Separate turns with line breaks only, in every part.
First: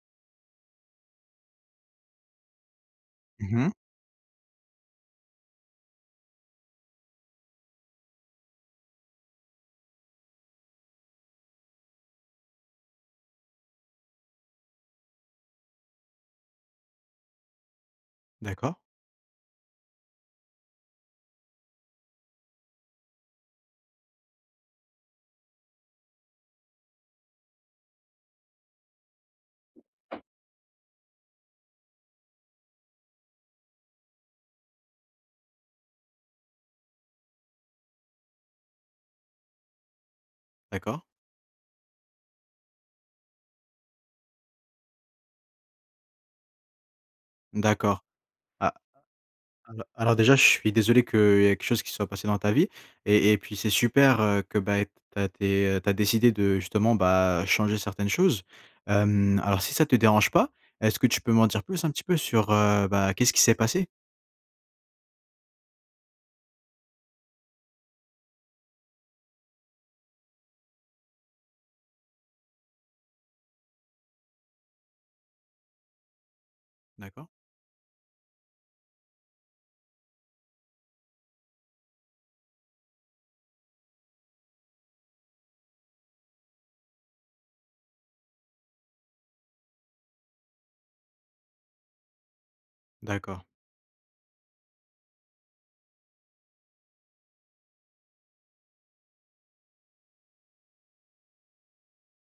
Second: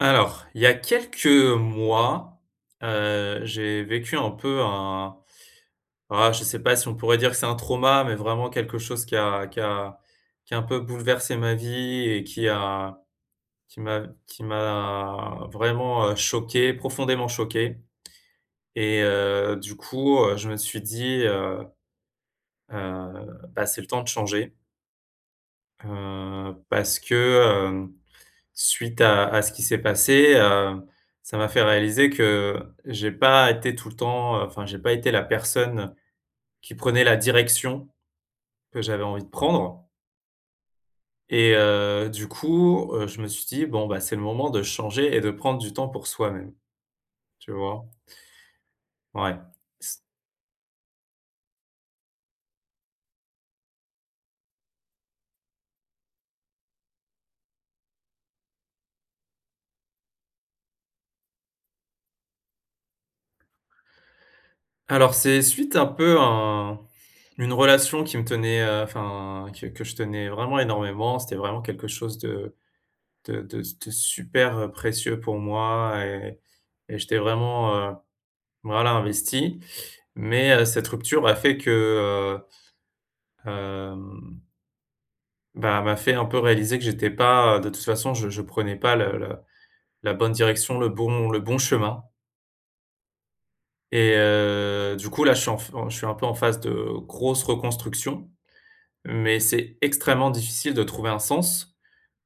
Alors, il y a quelques mois, heu,
Mmh mh.
j'ai vécu un peu, un, voilà, je sais pas si on pourrait dire que c'est un trauma, mais vraiment quelque chose qui a qui a qui a un peu bouleversé ma vie et qui a qui m'a qui m'a vraiment, heu, choqué, profondément choqué.
D'accord.
Et, heu, du coup, heu, je me suis dit, heu: «Heu, bah, c'est le temps de changer». Heu, parce que, heu, suite à à ce qui s'est passé, heu, ça m'a fait réaliser que j'ai pas été tout le temps, enfin, j'ai pas été la personne qui prenait la direction que j'avais envie de prendre
D'accord.
et, heu, du coup, heu, je me suis dit: «Bon, bah, c'est le moment de changer et de prendre du temps pour soi-même. Tu vois?»
D'accord. Ah.
Ouais.
Alors
s
alors déjà, je suis désolé qu'il y ait quelque chose qui soit passé dans ta vie. Et et puis, c'est super, heu, que, ben, tu as dé tu as décidé de, justement, bah, changer certaines choses. Hem, alors, si ça te dérange pas, est-ce que tu peux m'en dire plus un petit peu sur, heu, bah, qu'est-ce qui s'est passé?
Alors, c'est suite un peu à une relation qui me tenait enfin, que que je tenais vraiment énormément. C'était vraiment quelque chose de de de de super, heu, précieux pour moi et et j'étais
D'accord.
vraiment, heu, voilà, investi. Mais, heu, cette rupture a fait que, heu, hem, ben, elle m'a fait un peu réaliser que j'étais pas, heu, de toute façon, je je prenais pas la la bonne direction, le bon le bon chemin.
D'accord.
Et heu, du coup, là je suis en f je suis un peu en phase de grosse reconstruction. Mais, c'est extrêmement difficile de trouver un sens.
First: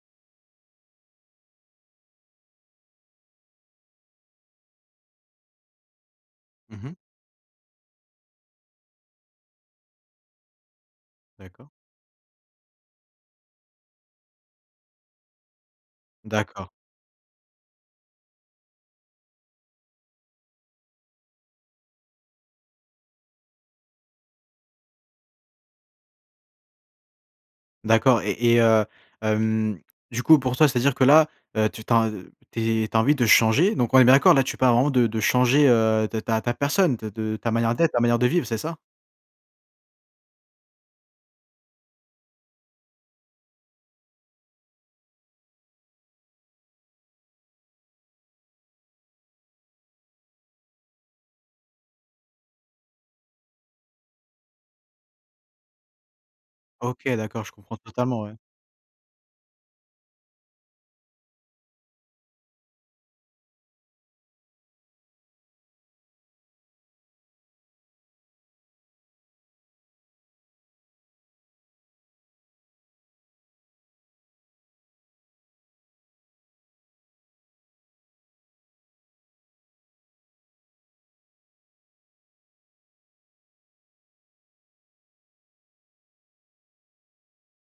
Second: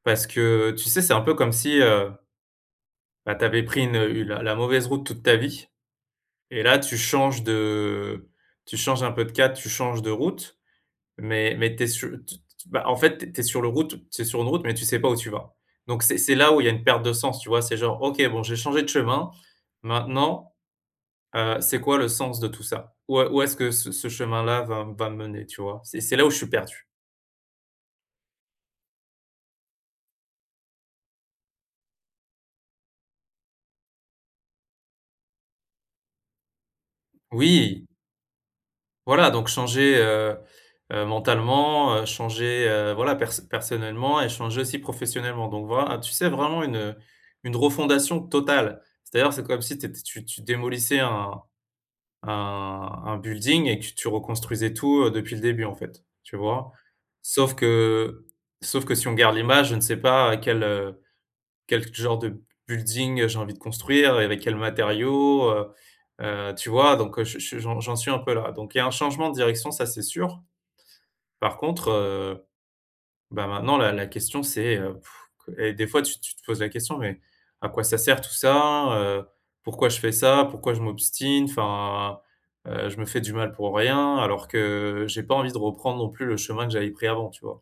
Parce que, tu sais, c'est un peu comme si, heu bah, tu avais pris une la la mauvaise route toute ta vie. Et là,
Mmh mh.
tu changes de tu changes un peu de cap, tu changes de route, mais
D'accord.
mais tu es su bah, en fait, tu es tu es sur le route tu es sur une route, mais tu sais pas où tu vas. Donc, c'est c'est là où il y
D'accord.
a une perte de sens, tu vois? C'est genre: «OK bon j'ai changé de chemin maintenant, heu, c'est quoi le sens de tout ça? où est où est-ce que ce ce chemin-là va va me mener?» tu vois? C'est et c'est là où je suis perdu.
D'accord. Et et heu, hem, du coup, pour toi c'est-à-dire que là, heu tu t'en tu es tu as envie de changer? Donc, on est bien d'accord là, tu parles vraiment de de changer, heu, ta ta personne de de ta manière
Oui!
d'être, ta manière de vivre, c'est ça?
Voilà, donc, changer, heu, heu, mentalement, heu, changer, heu, voilà, perso personnellement et changer aussi professionnellement, donc, voilà. Tu sais vraiment une une re-fondation totale. C'est-à-dire c'est comme si t'ét tu tu démolissais un un un building et que tu tu reconstruisais tout, heu, depuis le début, en fait, tu vois?
OK. D'accord. Je
Sauf
comprends totalement,
que
ouais.
sauf que si on garde l'image, je ne sais pas quel, heu, quel genre de building j'ai envie de construire et avec quels matériaux, heu. Heu, tu vois? Donc heu j ch j'en j'en suis un peu là. Donc, il y a un changement de direction ça, c'est sûr. Par contre, heu, bah, maintenant la la question c'est heu, et des fois tu tu te poses la question: «Mais à quoi ça sert tout ça, heu? Pourquoi je fais ça? Pourquoi je m'obstine?» enfin, heu, je me fais du mal pour rien, alors que j'ai pas envie de reprendre non plus le chemin que j'avais pris avant, tu vois?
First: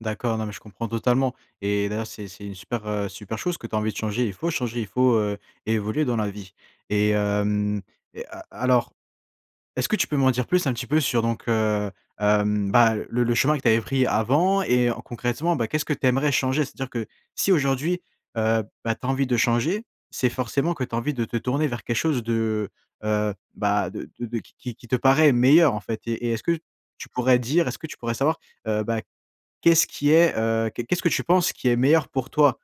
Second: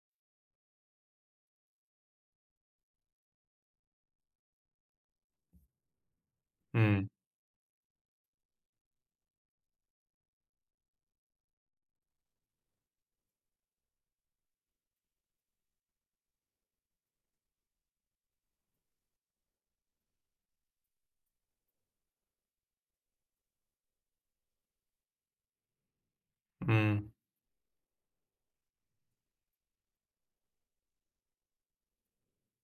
D'accord, non mais je comprends totalement. Et d'ailleurs, c'est c'est une super, heu, super chose que tu as envie de changer. Il faut changer, il faut, heu, évoluer dans la vie.
Mmh mh.
Et hem et a alors, est-ce que tu peux m'en dire plus, un petit peu, sur, donc, heu, hem, bah, le le chemin que tu avais pris avant et en concrètement, bah, qu'est-ce que tu aimerais changer? C'est-à-dire que si aujourd'hui, heu, bah, tu as envie de changer, c'est forcément que tu as envie de te tourner vers quelque chose de, heu, bah, de de qui qui te paraît meilleur, en fait. Et et est-ce que
Mmh mh.
tu pourrais dire est-ce que tu pourrais savoir, heu, bah, qu'est-ce qui est, heu qu'est qu'est-ce que tu penses qui est meilleur pour toi?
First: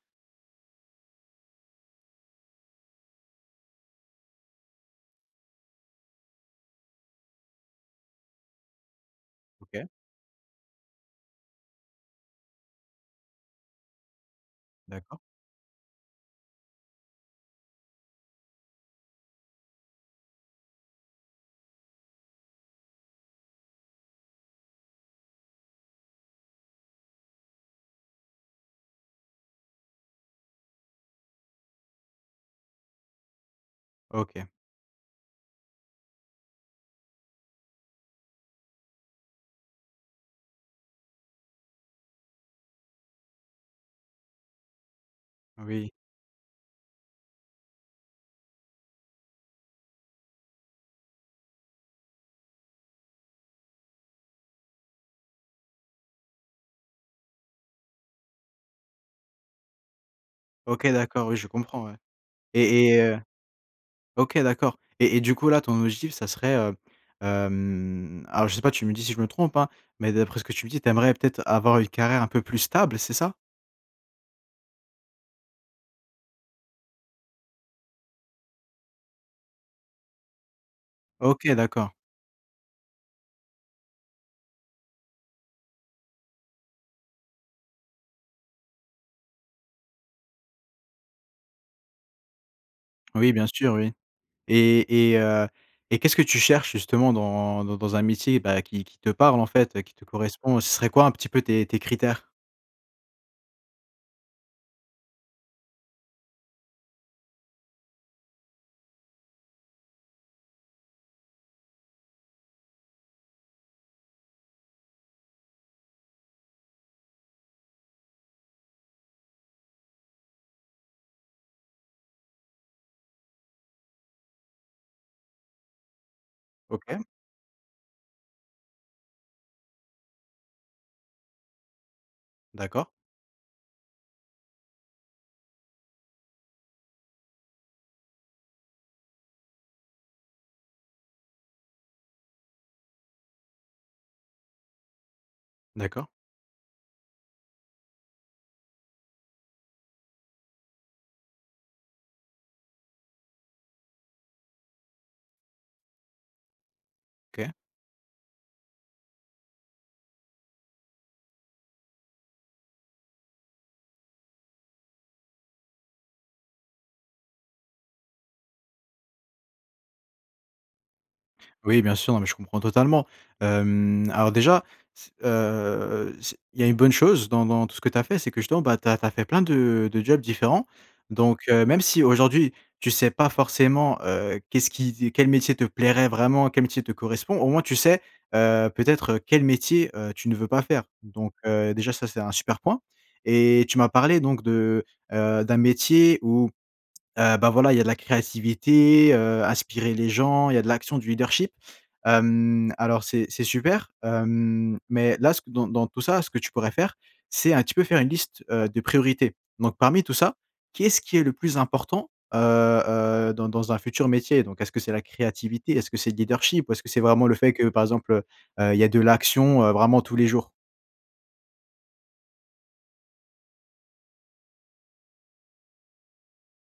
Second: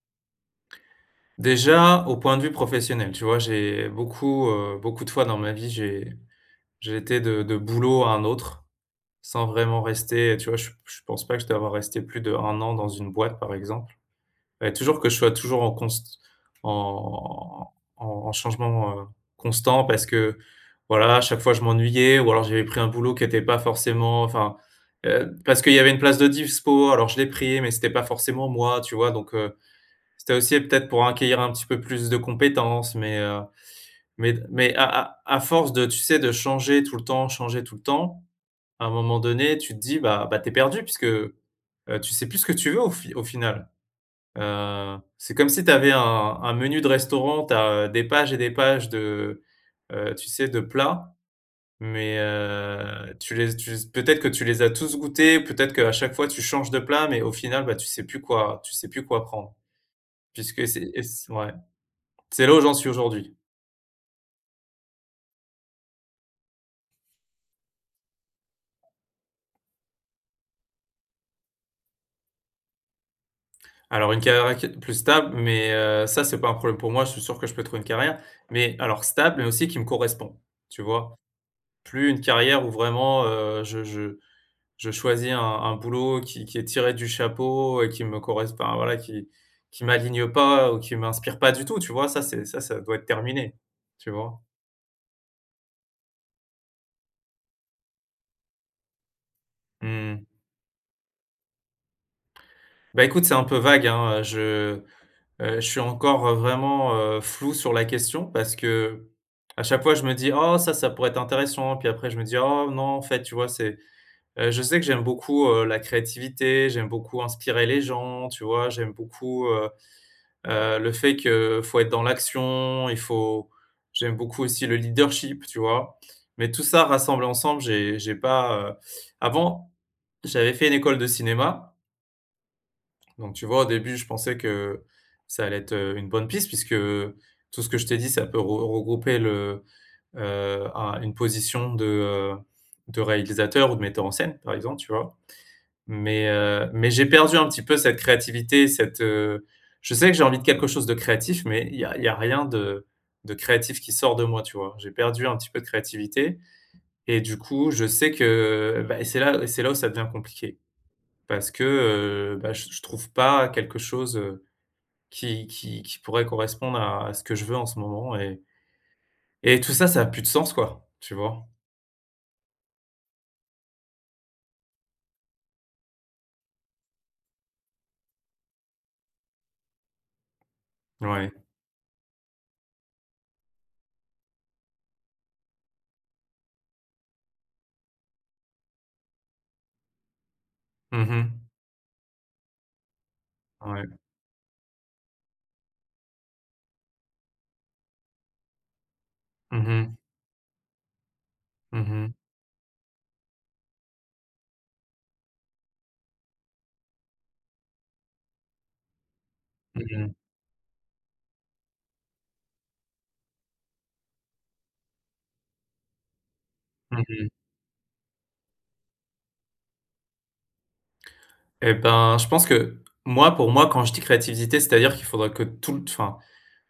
Déjà, au point de vue professionnel, tu vois, j'ai beaucoup, heu, beaucoup de fois dans ma vie, j'ai j'ai été de de boulot à un autre, sans vraiment
OK.
rester. Heu, tu vois, je je pense pas que je dois avoir rester plus d'1 an dans une boîte, par exemple. Fallait toujours que je
D'accord.
sois toujours en const... en en en changement, heu, constant parce que, voilà, à chaque fois je m'ennuyais ou alors j'avais pris un boulot qui était pas forcément, enfin, heu parce qu'il y avait une place de dispo, alors je l'ai pris, mais c'était pas forcément moi, tu vois? Donc, heu, c'était aussi peut-être pour acquérir un petit peu plus de compétences, mais heu, mais d
OK.
mais à à à à force, tu sais, de changer tout le temps, changer tout le temps, à un moment donné tu te dis, bah bah tu es perdu puisque, heu, tu sais plus ce que tu veux au fi au final. Heu, c'est comme si tu avais
Oui.
un un un menu de restaurant, tu as des pages et des pages de, heu, tu sais de plats, mais, heu, tu les tu les peut-être que tu les as tous goûté, peut-être qu'à chaque fois tu changes de plats, mais au final, bah, tu sais plus quoi tu sais plus quoi prendre, puisque c'est
OK.
c'est et
D'accord.
c
Oui, je
ouais,
comprends, ouais.
c'est là où j'en
Et
suis
et heu
aujourd'hui.
OK d'accord. Et et du coup, là ton objectif ça serait heu, hem, alors, je sais pas, tu me dis si je me trompe, hein, mais d'après ce que tu me dis, tu aimerais peut-être avoir une carrière un peu plus stable, c'est ça?
Alors une carrière qui est plus stable, mais, heu, ça c’est pas un problème pour moi, je suis sûr que je peux trouver une carrière. Mais, alors stable, mais, aussi qui me correspond, tu vois?
OK, d'accord.
Plus une carrière où vraiment, heu, je je je je choisis un un boulot qui qui est tiré du chapeau et qui me corres enfin, voilà, qui qui m'aligne pas ou qui m'inspire pas du tout, tu vois? Ça c'est ça ça doit être
Oui bien
terminé,
sûr oui.
tu vois?
Et et heu et qu'est-ce que tu cherches justement dans dans dans un métier, bah, qui qui te parle en fait, qui te
Mmh mh.
correspond? Ce serait quoi un petit peu tes tes critères?
Bah, écoute, c'est un peu vague hein. Je, heu, je suis encore, heu, vraiment, heu, flou sur la question. Parce qu’à chaque fois je me dis: «Oh, ça, ça pourrait être intéressant.» puis après, je me dis: «Oh non, en fait», tu vois? C'est heu je sais que j'aime beaucoup, heu, la créativité, j'aime beaucoup inspirer les gens, tu vois? J'aime beaucoup, heu, heu, le fait, qu'il faut être dans l'action, il faut j'aime beaucoup aussi le leadership, tu vois? Mais, tout ça
OK.
rassemble ensemble, j'ai j'ai pas, heu avant j'avais fait une école de cinéma
D'accord.
donc, tu vois, au début je pensais que, ça allait être, heu, une bonne piste puisque, tout ce que je t'ai dit ça peut re regrouper le, heu un une position de, heu, de réalisateur ou de metteur en scène, par exemple, tu vois?
D'accord.
Mais, heu, mais, j'ai perdu un petit peu cette créativité, cette, heu je sais que j'ai envie de quelque chose de créatif, mais il y a il y a rien de de créatif qui sort de moi, tu vois? J'ai perdu un petit peu de créativité. Et du
OK.
coup, je sais que, bah, c'est là c'est là où ça devient compliqué. Parce que, heu, bah, je je trouve pas quelque chose, heu, qui qui qui pourrait correspondre à à ce que je veux en ce moment. Et et tout ça, ça a plus de sens quoi, tu vois?
Oui, bien sûr. Non mais je comprends totalement. Hem, alors déjà, c heu, c il y a une bonne chose dans dans tout ce que tu as fait. C'est que, bah, justement, tu as tu as fait plein de de jobs différents.
Ouais.
Donc heu, même si aujourd'hui, tu sais pas forcément, heu, qu'est-ce qui quel métier te plairait vraiment, quel métier te correspond, au moins tu sais, heu, peut-être, heu, quel métier, heu, tu ne veux pas faire.
Mmh
Donc,
mh.
heu, déjà ça, c'est un super point. Et tu
Ouais.
m'as parlé, donc, de, heu d'un métier où, heu, bah, voilà, il y a de la créativité, heu,
Mmh
inspirer
mh.
les gens, il y a de l'action, du leadership.
Mmh mh.
Hem, alors c'est c'est super, hem, mais là c dans ce dans dans tout ça ce que tu pourrais faire, c'est un petit peut faire une liste, heu, de priorités. Donc,
Mmh
parmi
mh.
tout ça, qu'est-ce qui est le plus important, heu, heu, dans dans un futur métier? Donc, est-ce que c'est la créativité? Est-ce que c'est le leadership? Ou est-ce que
Mmh
c'est vraiment
mh.
le fait que par exemple, heu, heu, il y a de l'action, heu, vraiment tous les jours?
Et ben, je pense que moi, pour moi, quand je dis créativité, c'est-à-dire qu'il faudrait que toute enfin,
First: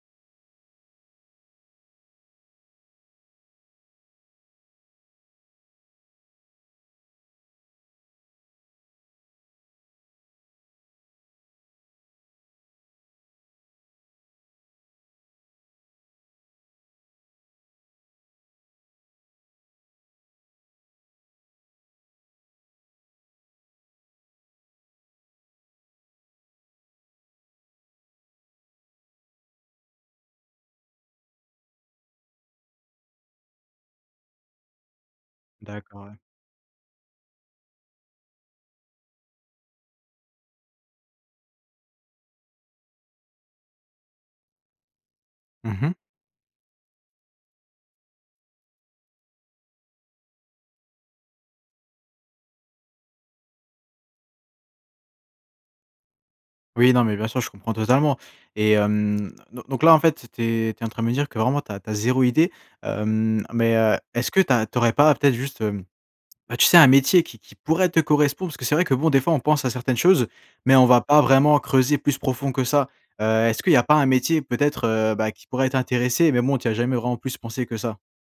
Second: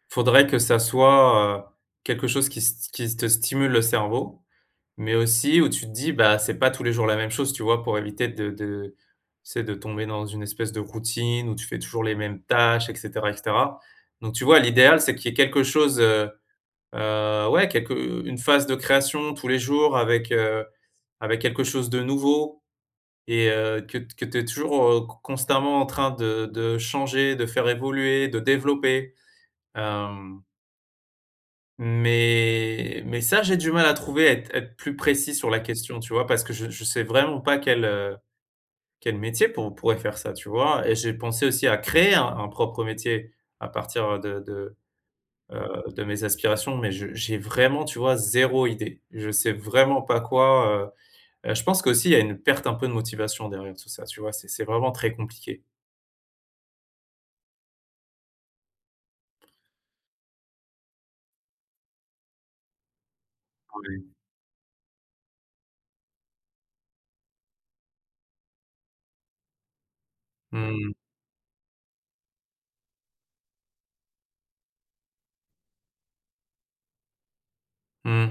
faudrait que ça soit, heu, quelque chose qui st qui te stimule le cerveau. Mais, aussi, où tu te dis: «Bah, c'est pas tous les jours la même chose.» tu vois? Pour éviter de de, tu sais, de tomber dans une espèce de routine où tu fais toujours les mêmes tâches et cetera et cetera. Donc, tu vois l'idéal c'est qu'il y ait quelque chose, heu, heu, ouais, quelque une phase de création tous les jours avec, heu, avec quelque chose de nouveau et heu, que t que tu es toujours con constamment en train de de changer, de faire évoluer, de développer. Hem Mais mais ça, j'ai du mal à trouver, à être à être plus précis sur la question,
D'accord,
tu
ouais.
vois? Parce que je je sais vraiment pas quel, heu, quel métier pour pourrait faire ça, tu vois, et j'ai pensé aussi à créer un propre métier à partir de de,
Mmh
heu,
mh.
de mes aspirations, mais j'ai vraiment, tu vois, 0 idée. Je sais vraiment pas quoi, heu. Heu, je pense qu'aussi, il y a une perte, un peu, de motivation derrière tout ça, tu vois? C'est c'est vraiment très compliqué.
Oui, non, mais bien sûr, je comprends totalement. Et heu, don donc, là, en fait, tu es tu es en train de me dire que, vraiment, tu as tu as 0 idée. Hem, mais, heu,
Ouais.
est-ce que tu as tu aurais pas peut-être juste, hem, bah, tu sais, un métier qui qui pourrait te correspondre? Parce que c'est vrai que, bon, des fois on pense à certaines choses, mais on
Mmh.
va pas vraiment creuser plus profond que ça. Heu, est-ce que il y a pas un métier peut-être, heu, bah, qui pourrait t'intéresser, mais bon, tu y as jamais vraiment plus pensé que ça?
Mmh.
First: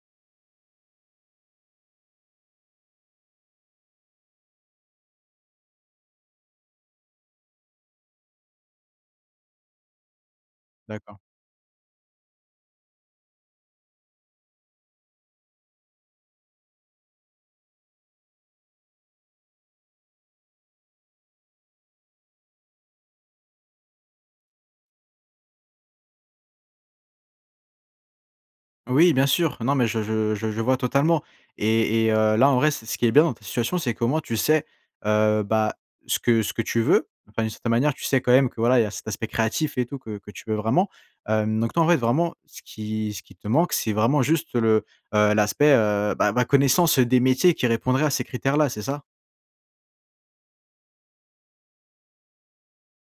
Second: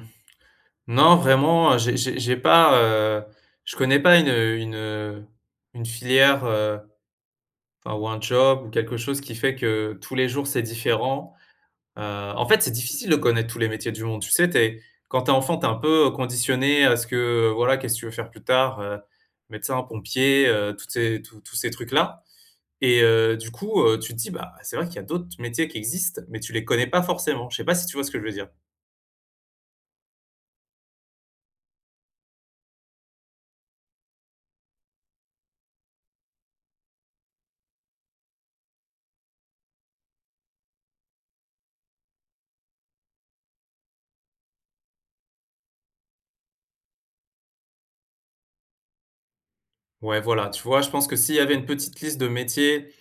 Non, vraiment, j'ai j'ai j'ai pas, heu, je connais pas une, heu une heu, une filière, heu, enfin, ou un job ou quelque chose qui fait que, tous les jours, c'est
D'accord.
différent. Heu, en fait, c'est difficile de connaître tous les métiers du monde. Tu sais, tu es quand tu es enfant, tu es un peu conditionné à ce que, heu, voilà, qu'est-ce que tu veux faire plus tard? Heu, médecin, pompier, heu, toutes ces tous tous ces trucs-là et heu, du coup, heu, tu te dis, bah, c'est vrai qu'il y a d'autres métiers qui existent, mais tu les connais pas forcément. Je sais pas si tu vois ce que je veux dire?
Oui, bien sûr. Non, mais je je je je je vois totalement et et, heu, là, en vrai, c ce qui est bien dans cette situation, c'est que, au moins, t tu sais, heu, bah, ce que ce que tu veux. Enfin, d'une certaine manière, tu sais quand même que, voilà, il y a cet aspect créatif et tout que que tu veux vraiment. Hem, donc, en fait, vraiment, ce qui ce qui te manque, c'est vraiment juste le, heu, l'aspect, heu, bah, ma connaissance des métiers qui répondraient à ces critères là, c'est ça?
Ouais, voilà, tu vois, je pense que s'il y avait une petite liste de métiers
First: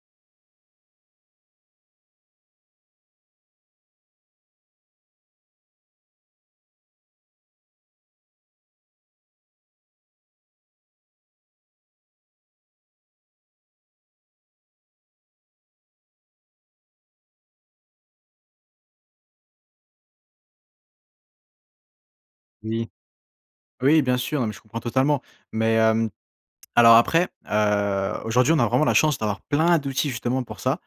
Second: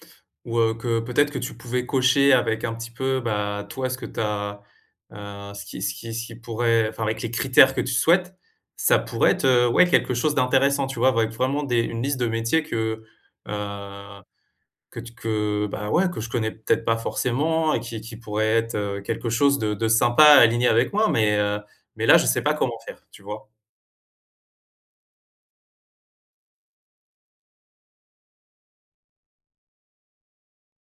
ou, heu, que peut-être que tu pouvais cocher avec un petit peu, bah, toi ce que tu as, heu, ce qui ce qui ce qui pourrait enfin, avec les critères que tu souhaites, ça pourrait être, heu, ouais quelque chose d'intéressant tu vois? Avec vraiment des une liste de métiers que, heu, que t que bah ouais que je connais peut-être pas forcément et qui qui pourrait être, heu, quelque chose de de sympa, aligné avec moi mais, heu, mais là je sais pas comment
Oui.
faire, tu vois?
Oui, bien sûr, non, mais je comprends totalement. Mais, hem, alors après, heu, aujourd'hui on a vraiment la chance d'avoir plein d'outils justement pour ça.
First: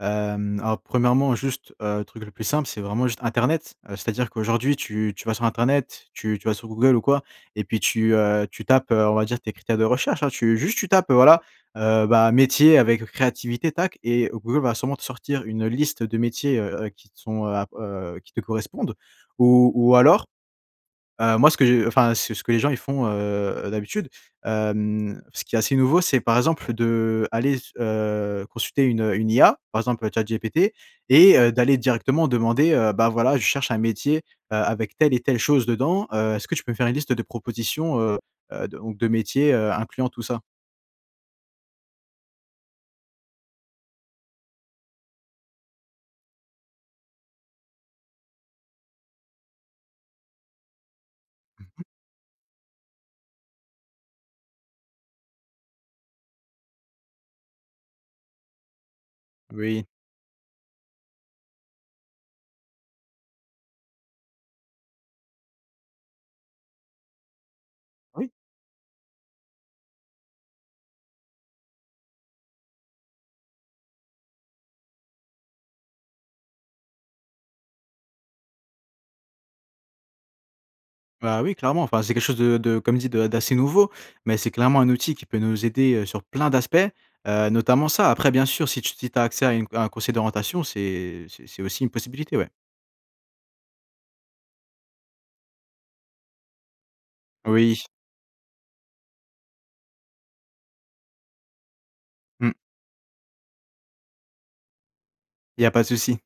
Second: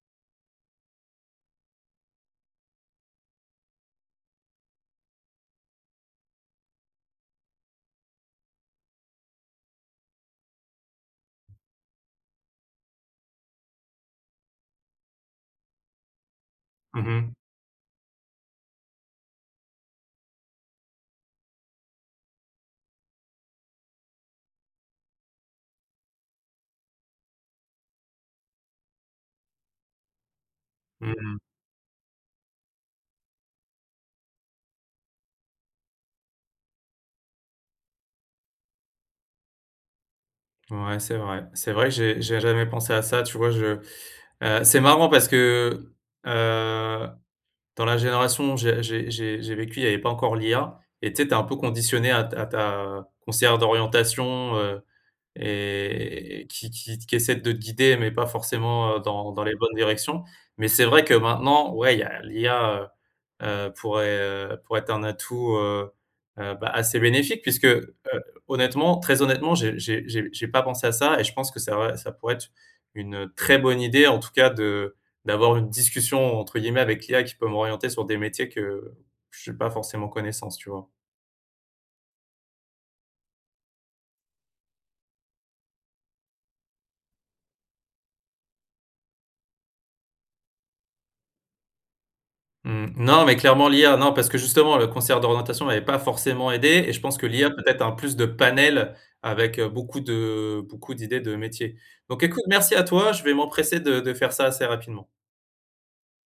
Hem, alors, premièrement juste, heu, truc le plus simple, c'est vraiment juste internet. Heu, c'est-à-dire qu'aujourd'hui tu tu vas sur internet, tu tu vas sur Google ou quoi et puis tu, heu, tu tapes, heu, on va dire, tes critères de recherche, hein, tu juste tu tapes, heu, voilà, heu, ben: «métier avec créativité», tac, et Google va sûrement te sortir une liste de métiers, heu heu,
Mmh
qui te
mh.
sont, heu ah heu, qui te correspondent. Ou ou alors, heu, moi ce que je enfin, ce ce que les gens ils font, heu heu, d'habitude, hem, ce qui est assez nouveau, c'est par exemple de aller s heu, consulter une une IA par exemple ChatGPT
Mmh
et,
mh.
heu, d'aller directement demander, heu: «Bah, voilà je cherche un métier, heu, avec telle et telle chose dedans, heu, est-ce que tu peux me faire une liste de propositions, heu heu, de ou de métiers, heu, incluant tout ça?».
Ouais, c'est vrai c'est vrai, j'ai j'ai jamais pensé à ça tu vois je heu, c'est marrant parce que, heu, dans la génération où j'ai j'ai j'ai j'ai vécu, il y avait pas encore l'IA, et tu sais, tu es un peu
Mmh mh.
conditionné à t à ta conseillère d'orientation, heu, et qui qui t qui essaie de te guider mais pas forcément, heu, dans dans les bonnes
Oui.
directions. Mais c'est vrai que maintenant ouais il y a l'IA, heu heu, pourrait, heu, pourrait être un atout, heu heu, bah, assez bénéfique puisque, heu,
Oui!
honnêtement, très honnêtement, j'ai j'ai j'ai j'ai pas pensé à ça et je pense que c'est vrai, ça pourrait être une très bonne idée en tout cas de d'avoir une «discussion», entre guillemets avec l'IA qui peut m'orienter sur des métiers que j'ai pas forcément connaissance, tu vois?
Bah, oui, clairement, enfin, c'est quelque chose de de, comme dit de d'assez nouveau, mais c'est clairement un outil qui peut nous aider, heu, sur plein d'aspects, heu, notamment ça. Après bien sûr, si tu si tu as accès à une c à un conseiller d'orientation c'est c'est c'est aussi une possibilité, ouais.
Mmh, non mais clairement l'IA, non, parce que justement la conseillère d'orientation m'avait pas forcément aidé et je pense que l'IA peut-être
Oui.
a plus de panel avec, heu, beaucoup de beaucoup d'idées de métiers. Donc écoute,
Mmh.
merci à toi, je vais m'empresser de de faire ça assez rapidement.
Il y a pas de souci.